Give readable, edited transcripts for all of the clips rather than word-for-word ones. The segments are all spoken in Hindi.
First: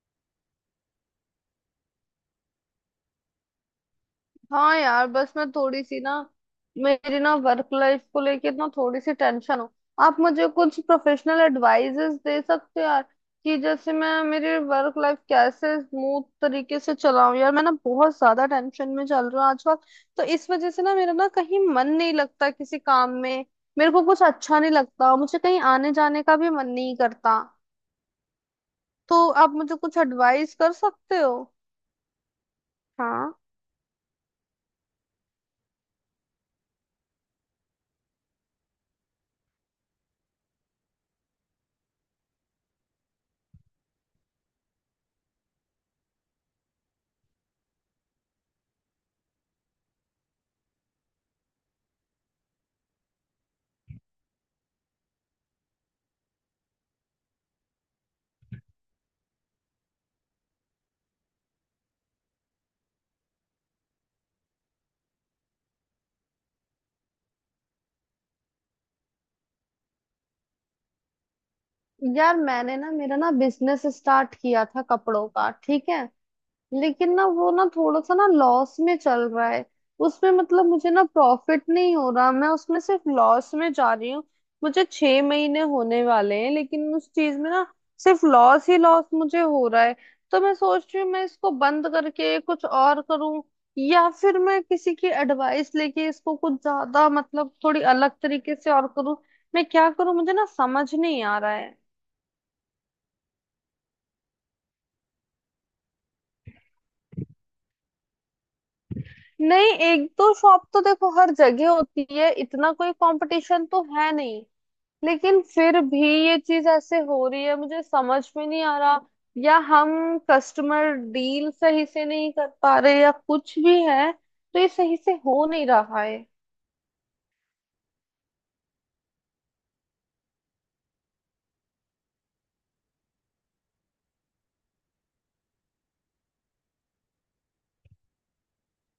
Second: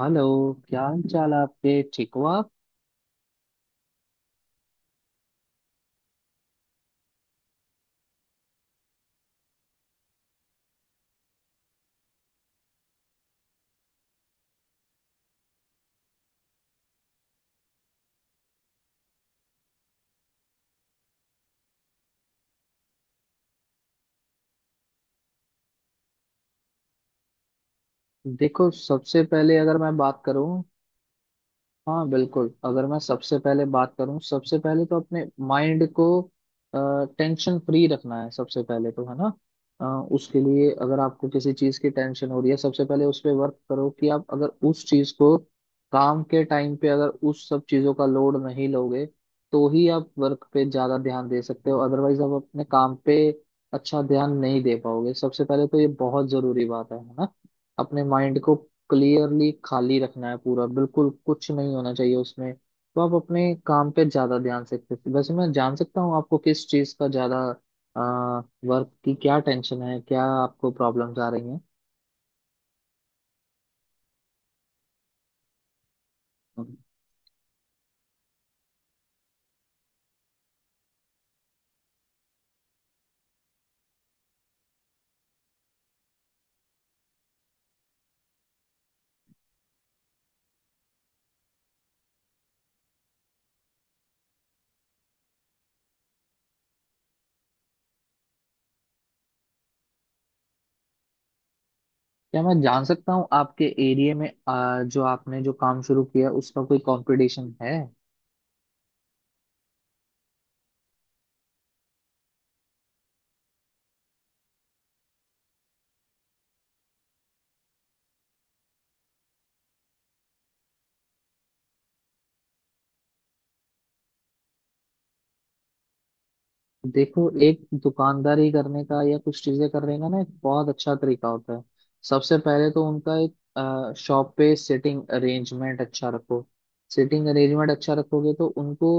हेलो। क्या हाल चाल है आपके, ठीक हो आप? हाँ यार, बस मैं थोड़ी सी ना, मेरी ना वर्क लाइफ को लेके ना थोड़ी सी टेंशन हो। आप मुझे कुछ प्रोफेशनल एडवाइजेस दे सकते हो यार? कि जैसे मैं मेरी वर्क लाइफ कैसे स्मूथ तरीके से चलाऊं। यार मैं ना बहुत ज्यादा टेंशन में चल रहा हूँ आजकल, तो इस वजह से ना मेरा ना कहीं मन नहीं लगता किसी काम में। मेरे को कुछ अच्छा नहीं लगता, मुझे कहीं आने जाने का भी मन नहीं करता। देखो, सबसे तो आप पहले मुझे अगर मैं कुछ बात एडवाइस करूं, कर सकते हो? हाँ बिल्कुल, अगर मैं हाँ, सबसे पहले बात करूँ, सबसे पहले तो अपने माइंड को टेंशन फ्री रखना है। सबसे पहले तो है ना। अ, उसके लिए अगर आपको किसी चीज़ की टेंशन हो रही है, सबसे पहले उस पे वर्क करो कि आप अगर उस चीज़ को काम के टाइम पे अगर उस सब चीज़ों का लोड नहीं लोगे, तो ही आप वर्क पे ज़्यादा ध्यान दे सकते हो। अदरवाइज आप अपने काम पे अच्छा ध्यान नहीं दे पाओगे। सबसे पहले तो ये बहुत ज़रूरी बात है, है ना। अपने माइंड को क्लियरली खाली रखना है पूरा, बिल्कुल कुछ नहीं होना चाहिए उसमें, तो आप अपने काम पे ज्यादा ध्यान सकते हैं। वैसे मैं जान सकता हूँ, आपको किस चीज का ज्यादा वर्क की क्या टेंशन है? क्या आपको प्रॉब्लम्स आ रही हैं? यार मैंने ना मेरा ना बिजनेस स्टार्ट किया था कपड़ों का, ठीक है। लेकिन ना वो ना थोड़ा सा ना लॉस में चल रहा है। उसमें मतलब मुझे ना प्रॉफिट नहीं हो रहा, मैं उसमें सिर्फ लॉस में जा रही हूँ। मुझे 6 महीने होने वाले हैं, लेकिन उस चीज में ना सिर्फ लॉस ही लॉस मुझे हो रहा है। तो मैं सोच रही हूँ मैं इसको बंद करके कुछ और करूँ, या फिर मैं किसी की एडवाइस लेके इसको कुछ ज्यादा मतलब थोड़ी अलग तरीके से और करूँ। मैं क्या करूँ मुझे ना समझ नहीं आ रहा है। क्या मैं जान सकता हूँ आपके एरिया में जो आपने जो काम शुरू किया, उसका कोई कंपटीशन है? नहीं, एक दो शॉप तो देखो हर जगह होती है, इतना कोई कंपटीशन तो है नहीं। लेकिन फिर भी ये चीज ऐसे हो रही है, मुझे समझ में नहीं आ रहा। या हम कस्टमर डील सही से नहीं कर पा रहे, या कुछ भी है, तो ये सही से हो नहीं रहा है। देखो, एक दुकानदारी करने का या कुछ चीजें करने का ना एक बहुत अच्छा तरीका होता है। सबसे पहले तो उनका एक शॉप पे सिटिंग अरेंजमेंट अच्छा रखो। सिटिंग अरेंजमेंट अच्छा रखोगे तो उनको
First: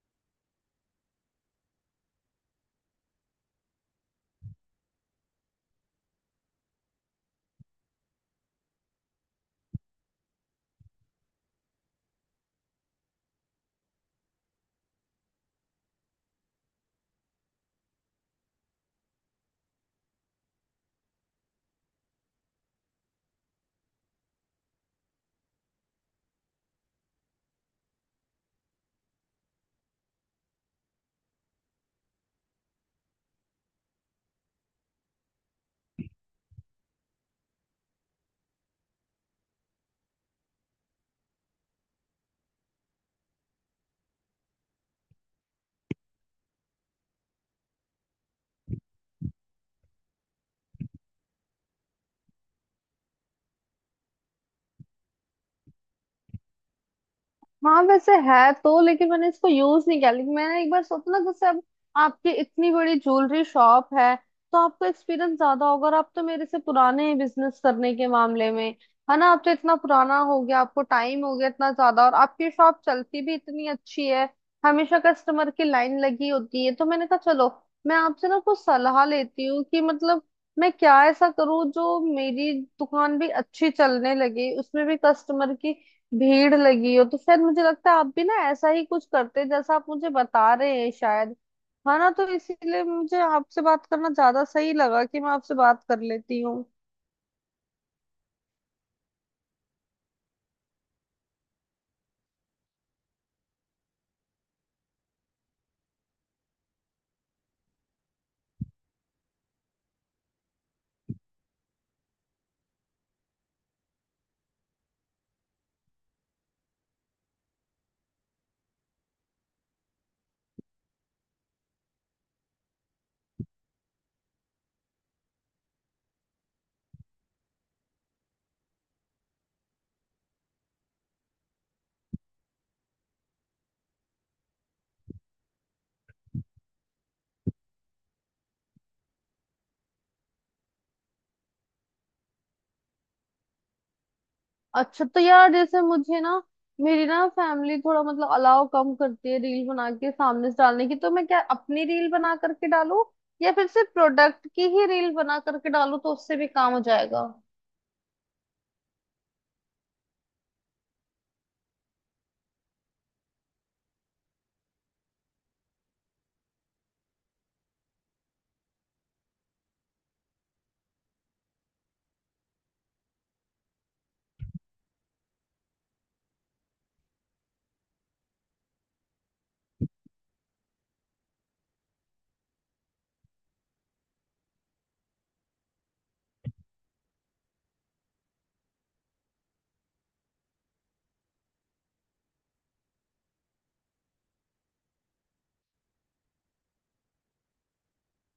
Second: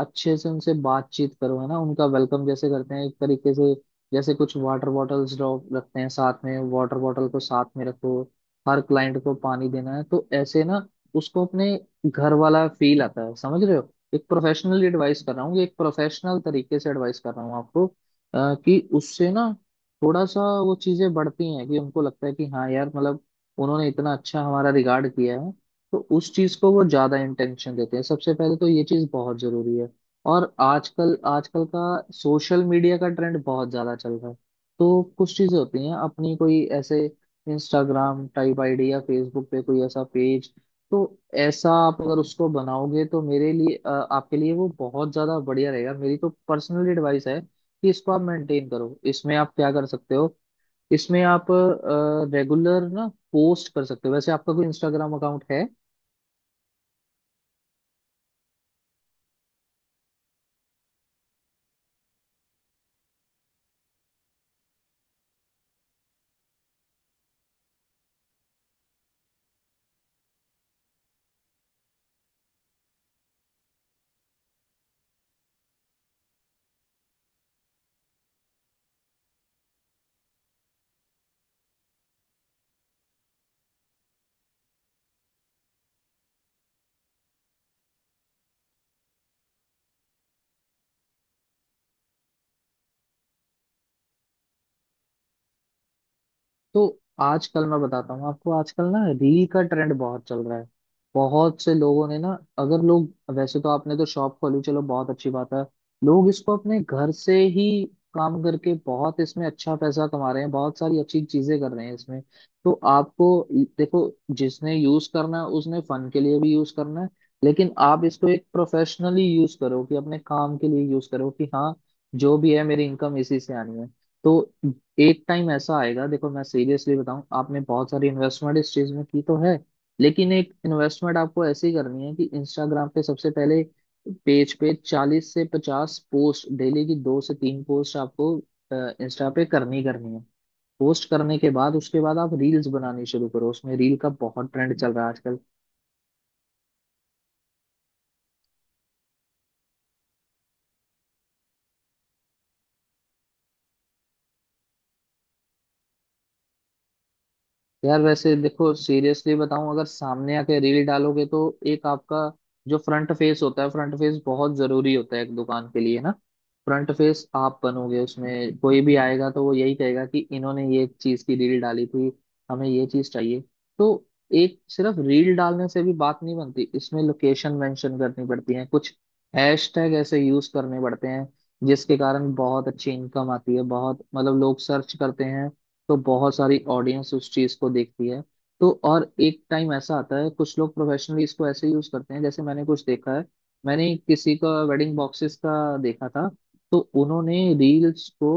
अच्छे से उनसे बातचीत करो, है ना। उनका वेलकम जैसे करते हैं एक तरीके से, जैसे कुछ वाटर बॉटल्स रखते हैं साथ में, वाटर बॉटल को साथ में रखो। हर क्लाइंट को पानी देना है, तो ऐसे ना उसको अपने घर वाला फील आता है, समझ रहे हो? एक प्रोफेशनली एडवाइस कर रहा हूँ, एक प्रोफेशनल तरीके से एडवाइस कर रहा हूँ आपको कि उससे ना थोड़ा सा वो चीजें बढ़ती हैं कि उनको लगता है कि हाँ यार, मतलब उन्होंने इतना अच्छा हमारा रिगार्ड किया है, तो उस चीज को वो ज्यादा इंटेंशन देते हैं। सबसे पहले तो ये चीज बहुत जरूरी है। और आजकल आजकल का सोशल मीडिया का ट्रेंड बहुत ज्यादा चल रहा है। तो कुछ चीजें होती हैं अपनी, कोई ऐसे इंस्टाग्राम टाइप आईडी या फेसबुक पे कोई ऐसा पेज, तो ऐसा आप अगर उसको बनाओगे तो मेरे लिए आपके लिए वो बहुत ज्यादा बढ़िया रहेगा। मेरी तो पर्सनल एडवाइस है कि इसको आप मेंटेन करो। इसमें आप क्या कर सकते हो, इसमें आप रेगुलर ना पोस्ट कर सकते हो। वैसे आपका कोई इंस्टाग्राम अकाउंट है? हाँ वैसे है तो, लेकिन मैंने इसको यूज नहीं किया। लेकिन मैंने एक बार सोचा ना, जैसे अब आपकी इतनी बड़ी ज्वेलरी शॉप है, तो आपको एक्सपीरियंस ज्यादा होगा, और आप तो मेरे से पुराने हैं बिजनेस करने के मामले में, है ना। आप तो इतना पुराना हो गया, आपको टाइम हो गया इतना ज्यादा, और आपकी शॉप चलती भी इतनी अच्छी है, हमेशा कस्टमर की लाइन लगी होती है। तो मैंने कहा चलो मैं आपसे ना कुछ सलाह लेती हूँ, कि मतलब मैं क्या ऐसा करूँ जो मेरी दुकान भी अच्छी चलने लगे, उसमें भी कस्टमर की भीड़ लगी हो। तो शायद मुझे लगता है आप भी ना ऐसा ही कुछ करते हैं, जैसा आप मुझे बता रहे हैं शायद, है ना। तो इसीलिए मुझे आपसे बात करना ज्यादा सही लगा कि मैं आपसे बात कर लेती हूँ। तो आजकल मैं बताता हूँ आपको, आजकल ना रील का ट्रेंड बहुत चल रहा है। बहुत से लोगों ने ना, अगर लोग, वैसे तो आपने तो शॉप खोली, चलो बहुत अच्छी बात है। लोग इसको अपने घर से ही काम करके बहुत इसमें अच्छा पैसा कमा रहे हैं, बहुत सारी अच्छी चीजें कर रहे हैं इसमें। तो आपको, देखो, जिसने यूज करना है उसने फन के लिए भी यूज करना है, लेकिन आप इसको एक प्रोफेशनली यूज करो, कि अपने काम के लिए यूज करो कि हाँ, जो भी है मेरी इनकम इसी से आनी है। तो एक टाइम ऐसा आएगा, देखो मैं सीरियसली बताऊं, आपने बहुत सारी इन्वेस्टमेंट इस चीज में की तो है, लेकिन एक इन्वेस्टमेंट आपको ऐसी करनी है कि इंस्टाग्राम पे सबसे पहले पेज पे 40 से 50 पोस्ट, डेली की 2 से 3 पोस्ट आपको इंस्टा पे करनी ही करनी है। पोस्ट करने के बाद, उसके बाद आप रील्स बनानी शुरू करो। उसमें रील का बहुत ट्रेंड चल रहा अच्छा, है तो आजकल। यार जैसे मुझे ना मेरी ना फैमिली थोड़ा मतलब अलाव कम करती है रील बना के सामने से डालने की। तो मैं क्या अपनी रील बना करके डालूं, या फिर सिर्फ प्रोडक्ट की ही रील बना करके डालूं तो उससे भी काम हो जाएगा? यार वैसे देखो सीरियसली बताऊं, अगर सामने आके रील डालोगे तो एक आपका जो फ्रंट फेस होता है, फ्रंट फेस बहुत जरूरी होता है एक दुकान के लिए ना। फ्रंट फेस आप बनोगे, उसमें कोई भी आएगा तो वो यही कहेगा कि इन्होंने ये चीज की रील डाली थी, हमें ये चीज चाहिए। तो एक सिर्फ रील डालने से भी बात नहीं बनती, इसमें लोकेशन मेंशन करनी पड़ती है, कुछ हैशटैग ऐसे यूज करने पड़ते हैं जिसके कारण बहुत अच्छी इनकम आती है। बहुत, मतलब लोग सर्च करते हैं, तो बहुत सारी ऑडियंस उस चीज को देखती है। तो और एक टाइम ऐसा आता है कुछ लोग प्रोफेशनली इसको ऐसे यूज करते हैं, जैसे मैंने कुछ देखा है, मैंने किसी का वेडिंग बॉक्सेस का देखा था। तो उन्होंने रील्स को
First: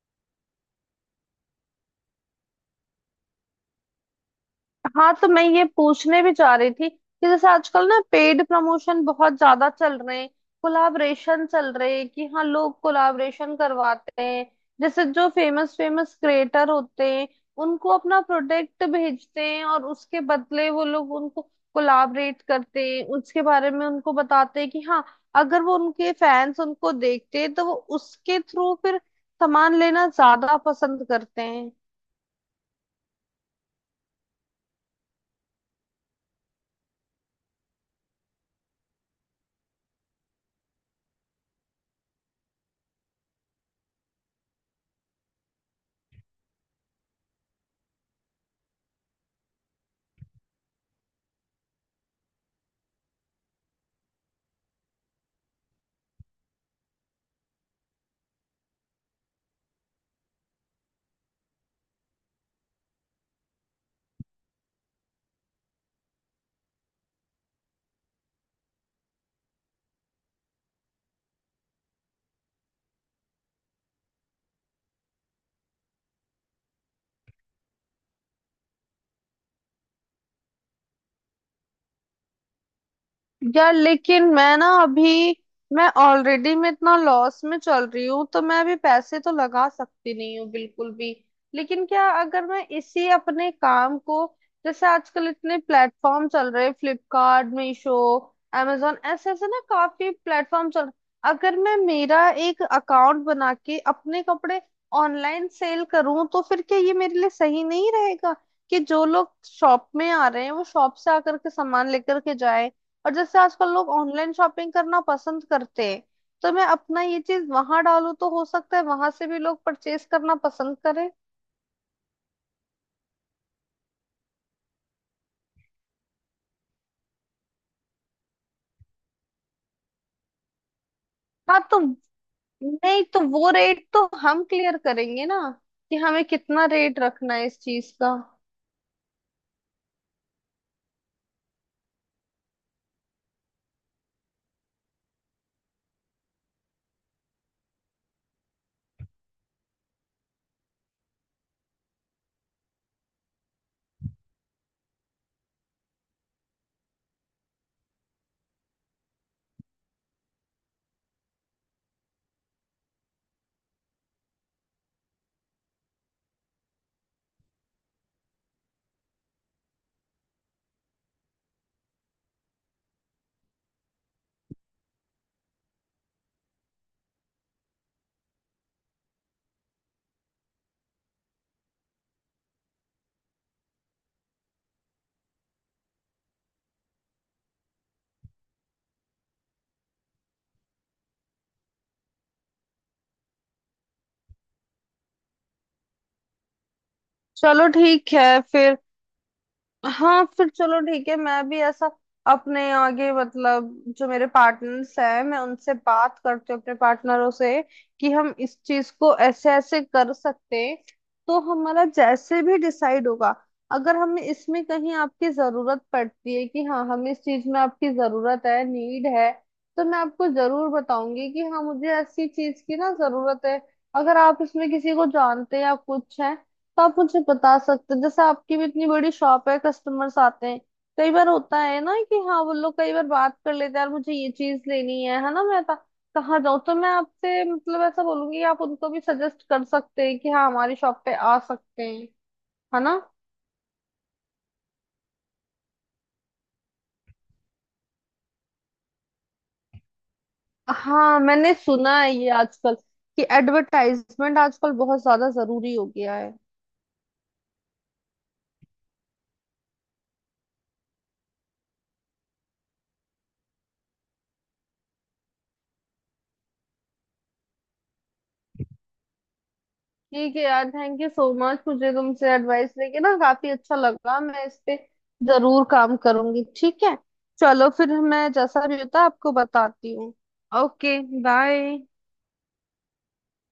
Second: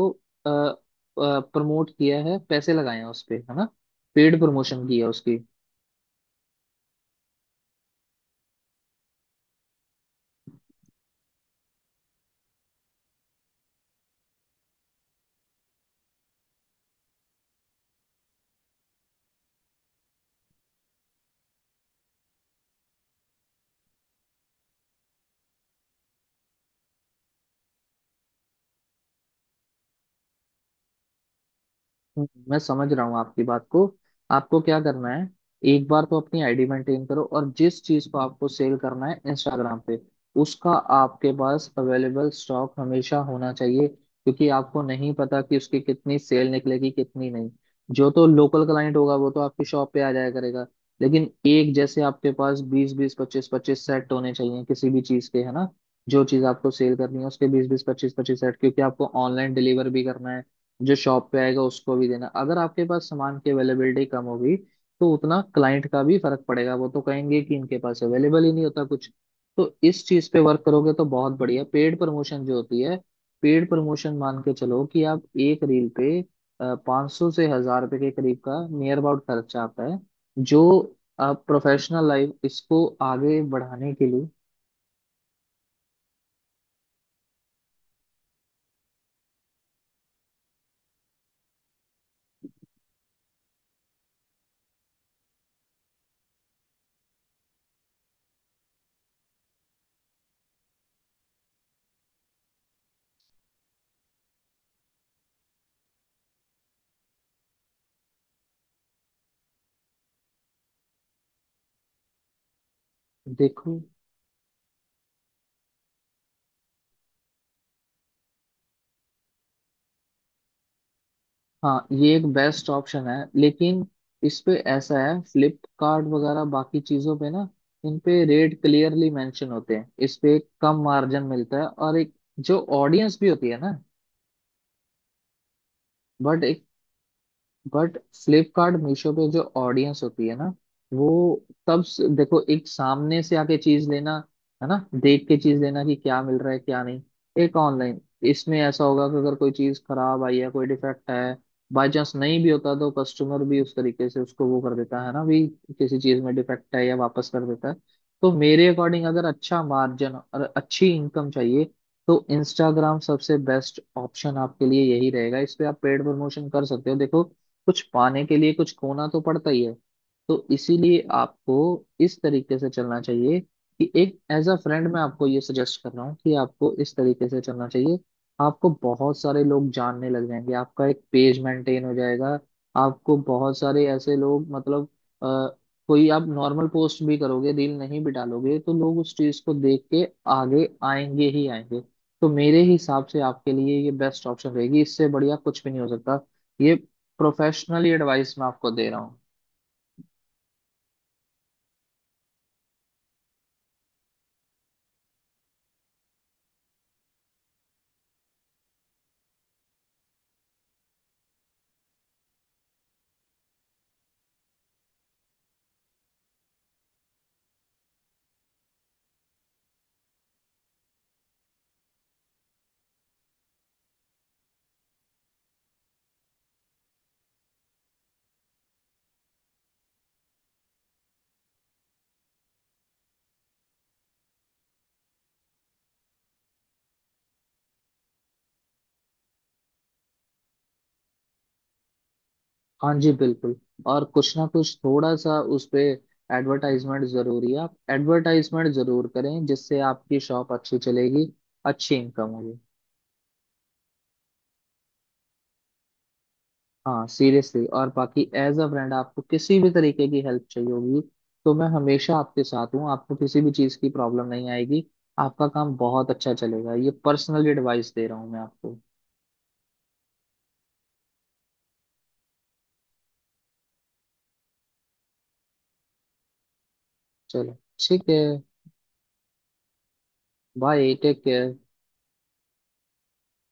प्रमोट किया है, पैसे लगाए हैं उस पे, है ना, पेड प्रमोशन किया है हाँ, तो उसकी। मैं ये पूछने भी चाह रही थी कि जैसे आजकल ना पेड प्रमोशन बहुत ज्यादा चल रहे हैं, कोलाबरेशन चल रहे हैं। कि हाँ, लोग कोलाबरेशन करवाते हैं, जैसे जो फेमस फेमस क्रिएटर होते हैं उनको अपना प्रोडक्ट भेजते हैं, और उसके बदले वो लोग उनको कोलाबरेट करते हैं, उसके बारे में उनको बताते हैं। कि हाँ, अगर वो उनके फैंस उनको देखते हैं तो वो उसके थ्रू फिर सामान लेना ज्यादा पसंद करते हैं। मैं समझ रहा हूँ आपकी बात को। आपको क्या करना है, एक बार तो अपनी आईडी मेंटेन करो, और जिस चीज को आपको सेल करना है इंस्टाग्राम पे, उसका आपके पास अवेलेबल स्टॉक हमेशा होना चाहिए, क्योंकि आपको नहीं पता कि उसकी कितनी सेल निकलेगी कितनी नहीं। जो तो लोकल क्लाइंट होगा वो तो आपकी शॉप पे आ जाया करेगा, लेकिन एक जैसे आपके पास बीस बीस, पच्चीस पच्चीस सेट होने चाहिए किसी भी चीज के, है ना। जो चीज आपको सेल करनी है उसके बीस बीस, पच्चीस पच्चीस सेट, क्योंकि आपको ऑनलाइन डिलीवर भी करना है, जो शॉप पे आएगा उसको भी देना। अगर आपके पास सामान की अवेलेबिलिटी कम होगी तो उतना क्लाइंट का भी फर्क पड़ेगा, वो तो कहेंगे कि इनके पास अवेलेबल ही नहीं होता कुछ। तो इस चीज पे वर्क करोगे तो बहुत बढ़िया। पेड प्रमोशन जो होती है, पेड प्रमोशन मान के चलो कि आप एक रील पे 500 से 1,000 रुपए के करीब का नियर अबाउट खर्चा आता है, जो आप प्रोफेशनल लाइफ इसको आगे यार बढ़ाने के लेकिन लिए। मैं ना अभी मैं ऑलरेडी मैं इतना लॉस में चल रही हूँ, तो मैं अभी पैसे तो लगा सकती नहीं हूँ बिल्कुल भी। लेकिन क्या अगर मैं इसी अपने काम को, जैसे आजकल इतने प्लेटफॉर्म चल रहे, फ्लिपकार्ट, मीशो, amazon, ऐसे ऐसे ना काफी प्लेटफॉर्म चल रहे। अगर मैं मेरा एक अकाउंट बना के अपने कपड़े ऑनलाइन सेल करूँ, तो फिर क्या ये मेरे लिए सही नहीं रहेगा? कि जो लोग शॉप में आ रहे हैं वो शॉप से आकर के सामान लेकर के जाए, और जैसे आजकल देखो, लोग ऑनलाइन शॉपिंग करना पसंद करते हैं, तो मैं अपना ये चीज वहां डालूं तो हो सकता है वहां से भी लोग परचेज करना पसंद करें। हाँ ये एक बेस्ट ऑप्शन है, लेकिन इस पे ऐसा है, फ्लिपकार्ट वगैरह बाकी चीजों पे ना, इन पे रेट क्लियरली मेंशन होते हैं, इस पे एक कम मार्जिन मिलता हाँ है, तो, और एक जो नहीं ऑडियंस तो भी होती वो है ना, रेट तो हम क्लियर करेंगे ना, कि हमें बट एक कितना रेट रखना है इस चीज बट का। फ्लिपकार्ट मीशो पे जो ऑडियंस होती है ना, वो, देखो एक सामने से आके चीज लेना, है ना, देख के चीज लेना कि क्या मिल रहा है क्या नहीं, एक ऑनलाइन इसमें ऐसा होगा कि अगर कोई चीज खराब आई है, कोई डिफेक्ट है, बाय चांस नहीं भी होता तो कस्टमर भी उस तरीके से उसको वो कर देता है, ना भी किसी चीज में डिफेक्ट है या वापस कर देता है। तो मेरे अकॉर्डिंग, अगर अच्छा मार्जिन और अच्छी इनकम चाहिए तो इंस्टाग्राम सबसे बेस्ट ऑप्शन आपके लिए यही रहेगा। इस पे आप पेड प्रमोशन कर सकते हो। देखो, कुछ पाने के लिए कुछ खोना तो पड़ता ही है, तो इसीलिए आपको इस तरीके से चलना चाहिए, कि एक एज अ फ्रेंड मैं आपको ये सजेस्ट कर रहा हूँ कि आपको इस तरीके से चलना चाहिए। आपको बहुत सारे लोग जानने लग जाएंगे, आपका एक पेज मेंटेन हो जाएगा, आपको बहुत सारे ऐसे लोग, मतलब अ, कोई आप नॉर्मल पोस्ट भी करोगे, रील नहीं भी डालोगे तो लोग उस चीज को देख के आगे आएंगे ही आएंगे। तो मेरे हिसाब से आपके लिए ये बेस्ट ऑप्शन रहेगी, इससे बढ़िया कुछ भी नहीं हो सकता। ये चलो प्रोफेशनली ठीक एडवाइस है मैं आपको फिर। दे रहा हूँ। हाँ फिर चलो ठीक है, मैं भी ऐसा अपने आगे मतलब जो मेरे पार्टनर्स हैं मैं उनसे बात करती हूँ, अपने पार्टनरों से, कि हम इस चीज को ऐसे ऐसे कर सकते हैं। तो हमारा जैसे भी डिसाइड होगा, अगर हमें इसमें कहीं आपकी जरूरत पड़ती है, कि हाँ हमें इस चीज में आपकी जरूरत है, नीड है, तो मैं आपको जरूर बताऊंगी कि हाँ मुझे ऐसी चीज की ना जरूरत है। अगर आप इसमें किसी को जानते हैं या कुछ है, तो आप मुझे बता सकते हैं। जैसे आपकी भी इतनी बड़ी शॉप है, कस्टमर्स आते हैं, कई बार होता है ना, कि हाँ वो लोग कई बार बात कर लेते हैं, यार मुझे ये चीज लेनी है ना, मैं कहाँ जाऊँ। तो मैं आपसे मतलब ऐसा बोलूंगी कि आप उनको भी सजेस्ट कर सकते हैं कि हाँ, हमारी शॉप पे आ सकते हैं, है हाँ ना। जी बिल्कुल। और कुछ ना कुछ थोड़ा सा उस पे एडवर्टाइजमेंट जरूरी है, आप एडवर्टाइजमेंट जरूर करें, जिससे आपकी शॉप अच्छी हाँ, चलेगी, मैंने अच्छी सुना है इनकम ये होगी। आजकल, कि एडवर्टाइजमेंट आजकल बहुत ज्यादा जरूरी हो गया है। हाँ सीरियसली, और बाकी एज अ ब्रांड आपको किसी भी तरीके की हेल्प चाहिए होगी तो मैं हमेशा आपके साथ हूँ, आपको किसी भी चीज़ की प्रॉब्लम नहीं आएगी, आपका काम बहुत अच्छा चलेगा। ये पर्सनल एडवाइस दे रहा हूँ मैं आपको। ठीक है यार, थैंक यू सो मच। मुझे तुमसे एडवाइस लेके ना काफी अच्छा लगा, मैं इस पे जरूर काम करूंगी, ठीक है। चलो, चलो फिर, ठीक है। मैं जैसा भी होता है आपको बताती हूँ। Bye, okay take care. Bye.